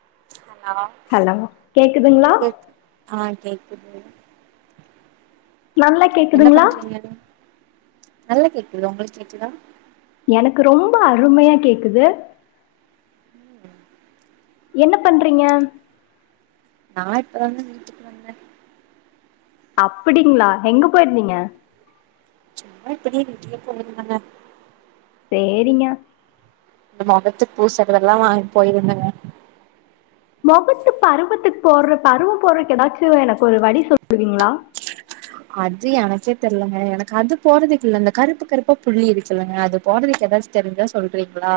[unintelligible] hello கேக் ஆ கேக் இல்லைங் நல்லா கேக்குதுங்களா பண்றீங்க நல்லா கேக்குது உங்களுக்கு கேக்குதா எனக்கு ரொம்ப அருமையா கேக்குது என்ன பண்றீங்க நா இப்ப தாங்க வீட்டுக்கு வந்தேன் அப்படிங்களா எங்க போயிருந்தீங்க பார்த்ததும் வீட்டுக்கே போயிருந்தங்க செரிங்க இந்த மொகத்துக்கு பூசரெதெல்லாம் வாங்க போயிருந்தங்க மொகத்து பருவத்துக்கு போடுற பருவோ போறக்கு எதாச்சு எனக்கு ஒரு வழி சொல்வீங்களா அது எனக்கே தெரலங்க எனக்கு அது போறதுக்கு இல்ல இந்த கருப்பு கருப்பா புள்ளி இருக்கலங்க அது போறதுக்கு எதாச்சு தெரிஞ்சா சொல்றீங்களா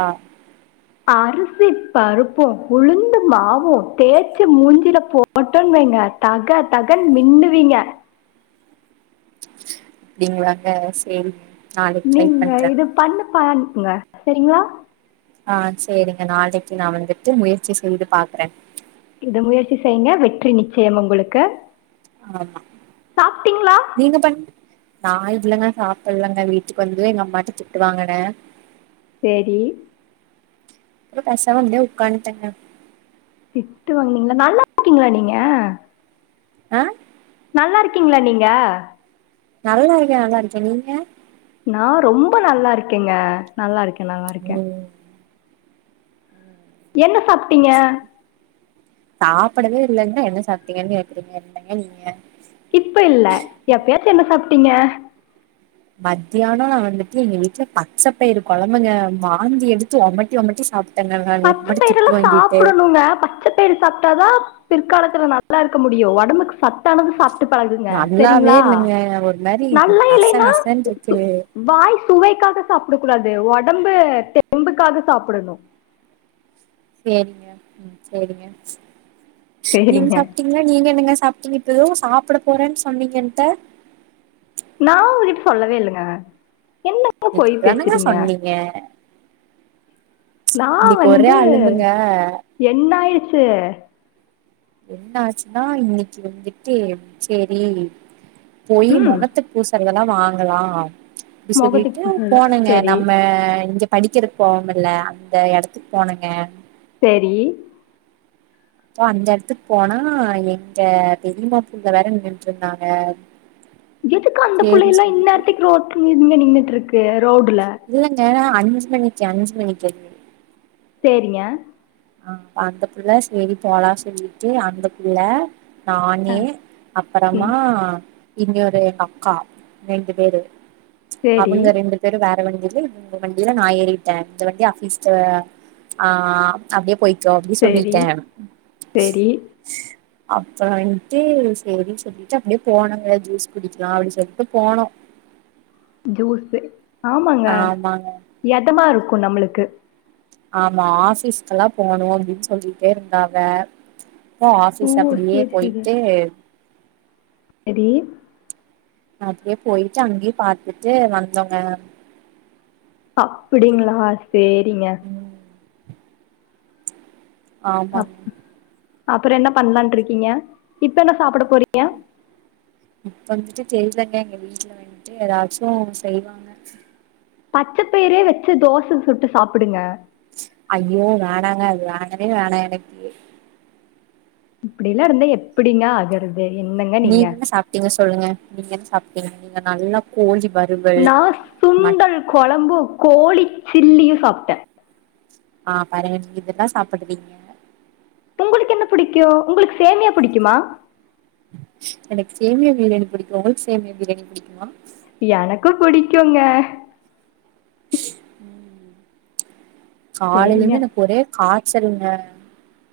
அரிசி பருப்போ உளுந்து மாவோ தேச்சி மூஞ்சில போட்டோ வைங்க தக தகன்னு மின்னுவீங்க அப்டிங்களாங்க செரி நீங்க இது பண்ண பண் ங்க செரிங்களா ஆ செரிங்க நாளைக்கு நா வந்துட்டு முயற்சி செய்து பாக்குறேன் இத முயற்சி செய்ங்க வெற்றி நிச்சயம் உங்களுக்கு ஆமா சாப்பிட்டீங்களா நீங்க பண் நாள் புல்ல சாப்புலங்க வீட்டுக்கு வந்தது எங்க அம்மா கிட்ட திட்டு வாங்குனேன் செரி பேசாம ஒக்கான்டங்க திட்டு வாங்னீங்களா நல்லா இருக்கீங்களா நீங்க அ நல்லா இருக்கீங்களா நீங்க நல்லா இருக்கேன் நல்லா இருக்கேன் நீங்க நா ரொம்ப நல்லா இருக்கேன் நல்லா இருக்கேன் நல்லா இருக்கேன் ம் என்ன சாப்ட்டீங்க சாப்படவே இல்லன்னந்தா என்ன சாப்பட்டீங்கன்னு கேக்குறீங்க இல்லங்க நீங்க இப்ப இல்ல எப்பயாச்சி என்ன சாப்பி டிங்க மத்தியானம் நான் வந்துட்டு எங்க வீட்டுல பச்சை பயிறு குழம்புங்க வாந்தி எடுத்து உமட்டி ஒமட்டி சாப் பச்சப்பயிறலா எல்லாம் சாப்படணுங்க பச்சப்பயிறு சாப்பட்டாதா பிற்காலத்தில்ல நல்லா இருக்க முடியும் உடம்புக்கு சத்தானது சாப்பட்டு பழகுங்க நல்லாவே செரிங்களா இல்லங்க ஒரு மாரி நல்ல நச இலன்னா நசன்ருக்கு வாய் சுவைக்காக சாப்படக்க கூடாது வொட உடம்பு தெம்புக்காக சாப்புடணும் செரிங்க ம் செரிங்க நீங்க சரிங்க சாப்பட்டீங்களா நீங்க என்னங்க சாப்பட்டங்கப்பதும் சாப்பட போறேன்னு சொன்னீங்க நான உங்கிட்ட சொல்லவே இல்லங்க என்னங்க பொய் இப்பதானங்க பேசுறீங்க சொன்னீங்க நான இன்னைக்கு ஒரே வந்து அழும்புங்க என்னாயிரச்சி சு என்ன ஆச்சுன்னா இன்னைக்கு வந்துட்டு சேரி போய் ம் முகத்துக்கு பூசா இதெல்லாம் வாங்கலாம் அப்படி மொகத்துக்கு சொல்லிட்டு பூசுனது போனேங்க செரி நம்ம இங்க படிக்கிறத்துக்கு போவோம்ல அந்த இடத்துக்கு போனுங்க செரி போ அந்த இடத்துக்கு போனா எங்க தெரியுமா பூங்க வேற நட்டு இருந்தாங்க எத்துக்கு அந்த சேரின்னு பிள்ளையல்லா இன்ன சொல்லிட்டு நேரத்துக்கு ரோங்க நின்னுட்டு இருக்கு ரோடுல அன்ஜிமணிக்கு அன்ஜிமணிக்கு செரிங்க ஆ அ அந்த புள்ள செரி போலாம் சொல்லிட்டு அந்தபுள்ள ஆ நானே அப்புறமா ம் இங்க ஒரு அக்கா ரெண்டு பேரு சேரி அவங்க ரெண்டு பேரும் வேற வந்துட்டு உங்க வண்டியில நான ஏறிட்டேன் இந்த வண்டி ஆபிஸ் ஆ அப்டியே போய் ஓகே சேரி சொல்லிட்டேன் சேரி அப்புறம் வந்துட்டு சரின்னு சொல்லிட்டு அப்படியே போனோங்க ஜூஸ் குடிக்கலாம் அப்படி சொல்லிட்டு போனோம் ஜூஸ்சு ஆமாங்க ஆமாங்க எதமா இருக்கும் நம்மளுக்கு க்கு ஆமா ஆபீஸ்கெல்லாம் போணும் அப்டின்னு சொல்லிட்டே இருந்தாங்க அப்போ ஓ ஆபீஸ் அப்டியே சேரி சேரி போயிட்டு [unintelligible] அப்டியே போயிட்டு அங்கேயே பாத்துட்டு வந்தோங்க அப்டிங்களா செரிங்க ம் ஆமா அப்பறம் என்ன பண்ணலான் இருக்கீங்க இப்ப என்ன சாப்பட போறீங்க இப்ப வந்துட்டு தெரியலங்க எங்க வீட்டுல வந்துட்டு எதாச்சும் செய்வாங்க பச்சப்பயிரே வச்சு தோச சுட்டு சாப்படுங்க ஐயோ வேணாங்க அது வேணவே வேணா எனக்கு இப்டியிலாம் இருந்தா எப்டிங்க ஆகறது நீங்க என்ன சாப்பட்டீங்க சொல்லுங்க நீங்க என்ன சாப்பட் நீங்க நல்லா கோஞ்சி நான சுண்டல் குழம்பும் கோழி சில்லியும் சாப்பே அட ஆ பருங்க இதெல்லாம் சாப்படுவீங்க உங்களுக்கு என்ன பிடிக்கும் உங்களுக்கு சேமியா புடிக்குமா எனக்கு சேமியா பிரியாணி பிடிக்கும் உங்களுக்கு சேமியா பிரியாணி பிடிக்குமா எனக்கு புடிக்குங்க உஷ் காலையில சரிங்க இருந்தே எனக்கு ஒரே கா சரிங்க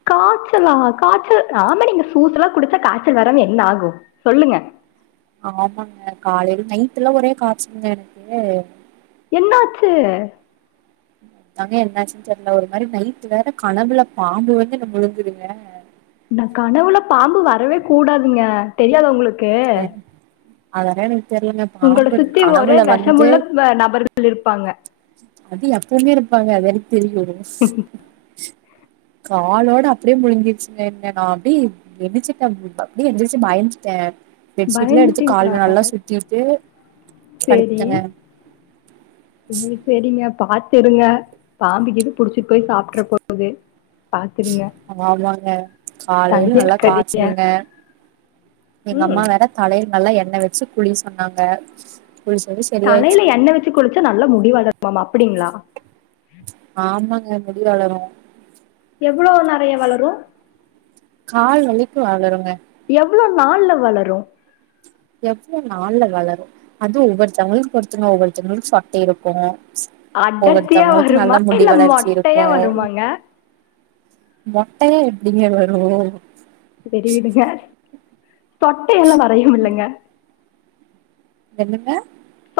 காய்ச்சலா காய்ச்சல் ஆமா நீங்க ஜூஸ் எல்லாம் குடிச்சா காய்ச்சல் வரமா என்ன ஆகும் சொல்லுங்க ஆமா ஆமாங்க காலையில நைட் எல்லாம் ஒரே காய்ச்சல்ங்க எனக்கு என்னாச்சு ஆமாங்க என்னாச்சுன்னு தெரியல ஒரு மாரி நைட் வேற கனவுல பாம்பு வந்து முழுங்குதுங்க அந்த கனவுல பாம்பு வரவே கூடாதுங்க தெரியாது உங்களுக்கு ஏ.. [unintelligible] உங்கள பாம்பு சுத்தி ஒரே கனவுல வந்து விஷமுள்ள [inaudible] நபர்கள் இருப்பாங்க அது எப்பவுமே இருப்பாங்க [inaudible] தெரியல சிஸ் காலோட அப்டியே முழுங்கிருச்சீங்க என் நான அப்டி எந்திரிச்சுட்டேன் அப்டியே எந்திரிச்சு பயந்துட்டேன் பெட்ஷீட்லாம் எடுத்து பயந்துட்டீங்களா கால்ல நல்லா சுத்திட்டு படுத்துட்டேன் உம் செரிங்.. நீ பாத்துருங்க பாம்பு கீம்பு புடிச்சிட்டு போய் சாப்பட்டுற போகுது ஸ் ஆமாங்க காலையில தனியா நல்லா இருக்காதீங்க காய்ச்சல்ங்க எங்க அம்மா ம் வேற தலையில நல்லா எண்ணெய் வச்சு குழி சொன்னாங்க குளிச்சது தலையில சரியாயிடுச்சுங்க எண்ணய் வச்சு குளிச்சா நல்லா முடிவு வளருமாம்மா அப்டிங்களா [inaudible] ஆமாங்க முடி வளரும் எவ்வளவு நெறைய வளரும் ஆால் வலிக்கு வாழருங்க எவ்ளோ நாள எவ்வளோ நள்ல வளரும் அது ஒவ்வொருத்தவங்களுக்கு ஒருத்தன்னா ஒவ்வொருத்தவங்களுக்கும் சொட்ட இருக்கும் அடர்த்தியா வருமா இல்ல மொட்டையா வருமாங்க மொட்டய எப்டிங்க வரும் பெரி விடுங்க தொட்டய எல்லாம் வரையும் இல்லங்க என்னுங்க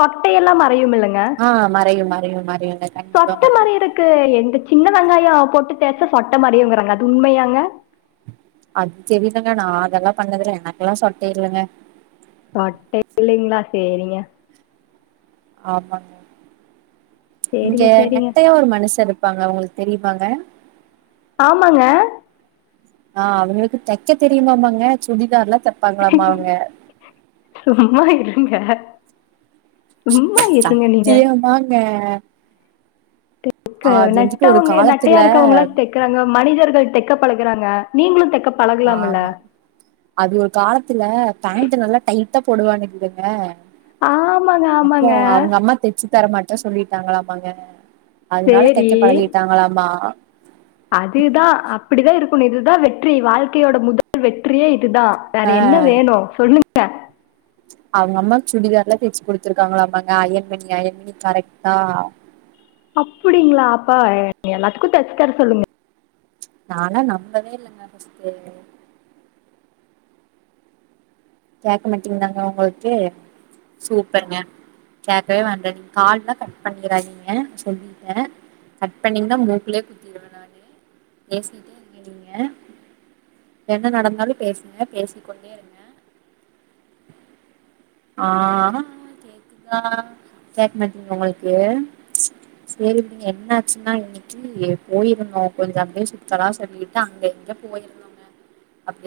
அப்டிஎல்லாம் மரயுமில்ல ஆ மறையும் ம அத மாரியுங் சொட்ட மாரி இருக்கு எந்த சின்ன வெங்காயம் போட்டு தேச்சா சொட்டை மாரையும்ங்கறாங்க அது உண்மயாங்க அது தெரியலங்க நான அதெல்லாம் பண்ணதல எனக்கெல்லாம் சொட்டை இல்லங்க சொட்டல்ங்களா செரிங்க ஆமாங்க இங்க சேரிங்க சேரிங்க நெட்டையா ஒரு மனுஷ இரு ப்பாங்க உங்களுக்கு தெரியுமாங்க ஆமாங்க ஆ அவங்களுக்கு தைக்க தெரியுமாமாங்க சுடிதார்ல சும்மா இருங்க சும்மா இருங்க நீங்க சத்தியமாங்க [unintelligible] அது வந்துட்டு ஒரு நட்டவங்க நட்டையா காலத்துல இருக்கவங்களாம் தைக்குறாங்க மனிதர்கள் தெக்க பழகுறாங்க நீங்களும் தெக்க ஆமா அது ஒரு காலத்துல பேண்ட் நல்லா டைட் போடுவான்னுக்குதுங்க ஆமாங்க ஆமாங்க தரமாட்டன் சொல்லிட்டாங்களாமங்க அதனால சேரி தைக்க பழகிட்டாங்களாமா அதுதான் அப்டிதான் இருக் இதுதான் வெற்றி வாழ்க்கையோட முதல் வெற்றியே இ தான் வேற என்ன வேணும் சொன்னு அ அவங்க அம்மா சுடிதார் எல்லாம் தே்சு குடுத்துருக்காங்களா அப்பங்க அயன்மணி அயன்மணி கரெக்ட்டா அப்டிங்களா அப்பா எல்லாத்துக்கும் தச்சித்தர சொல்லுங்க நானா நம்பவே இல்லைங்க ஸ கேடக்க மாட்டீங்கன்னாங்க உங்களுக்கு சூப்பருங்க கேட்க்கவே வேண்ட நீங்க கால்லெல்லாம் கட் பண்ணாதீங்க சொல்லிட்டேன் கட் பண்ணீங்கன்னா மூக்குலையே குத்திடுவேன் நான் பேசிட்டே இருக்கேன் நீங்க என்ன நடந்தாலும் பேசுங்க பேசிக்க கொண்டே இருங்க ஆ கேக்குதா கேட்க மாட்டீங்க உங்களுக்கு செரிங்க என்ன ஆச்சுன்னா இன்னைக்கு போயிருந்தோம் கொஞ்ச அப்பவே சுத்தலா சொல்லிட்டு அங்க எங்க போயிருந்தோங்க அப்படியே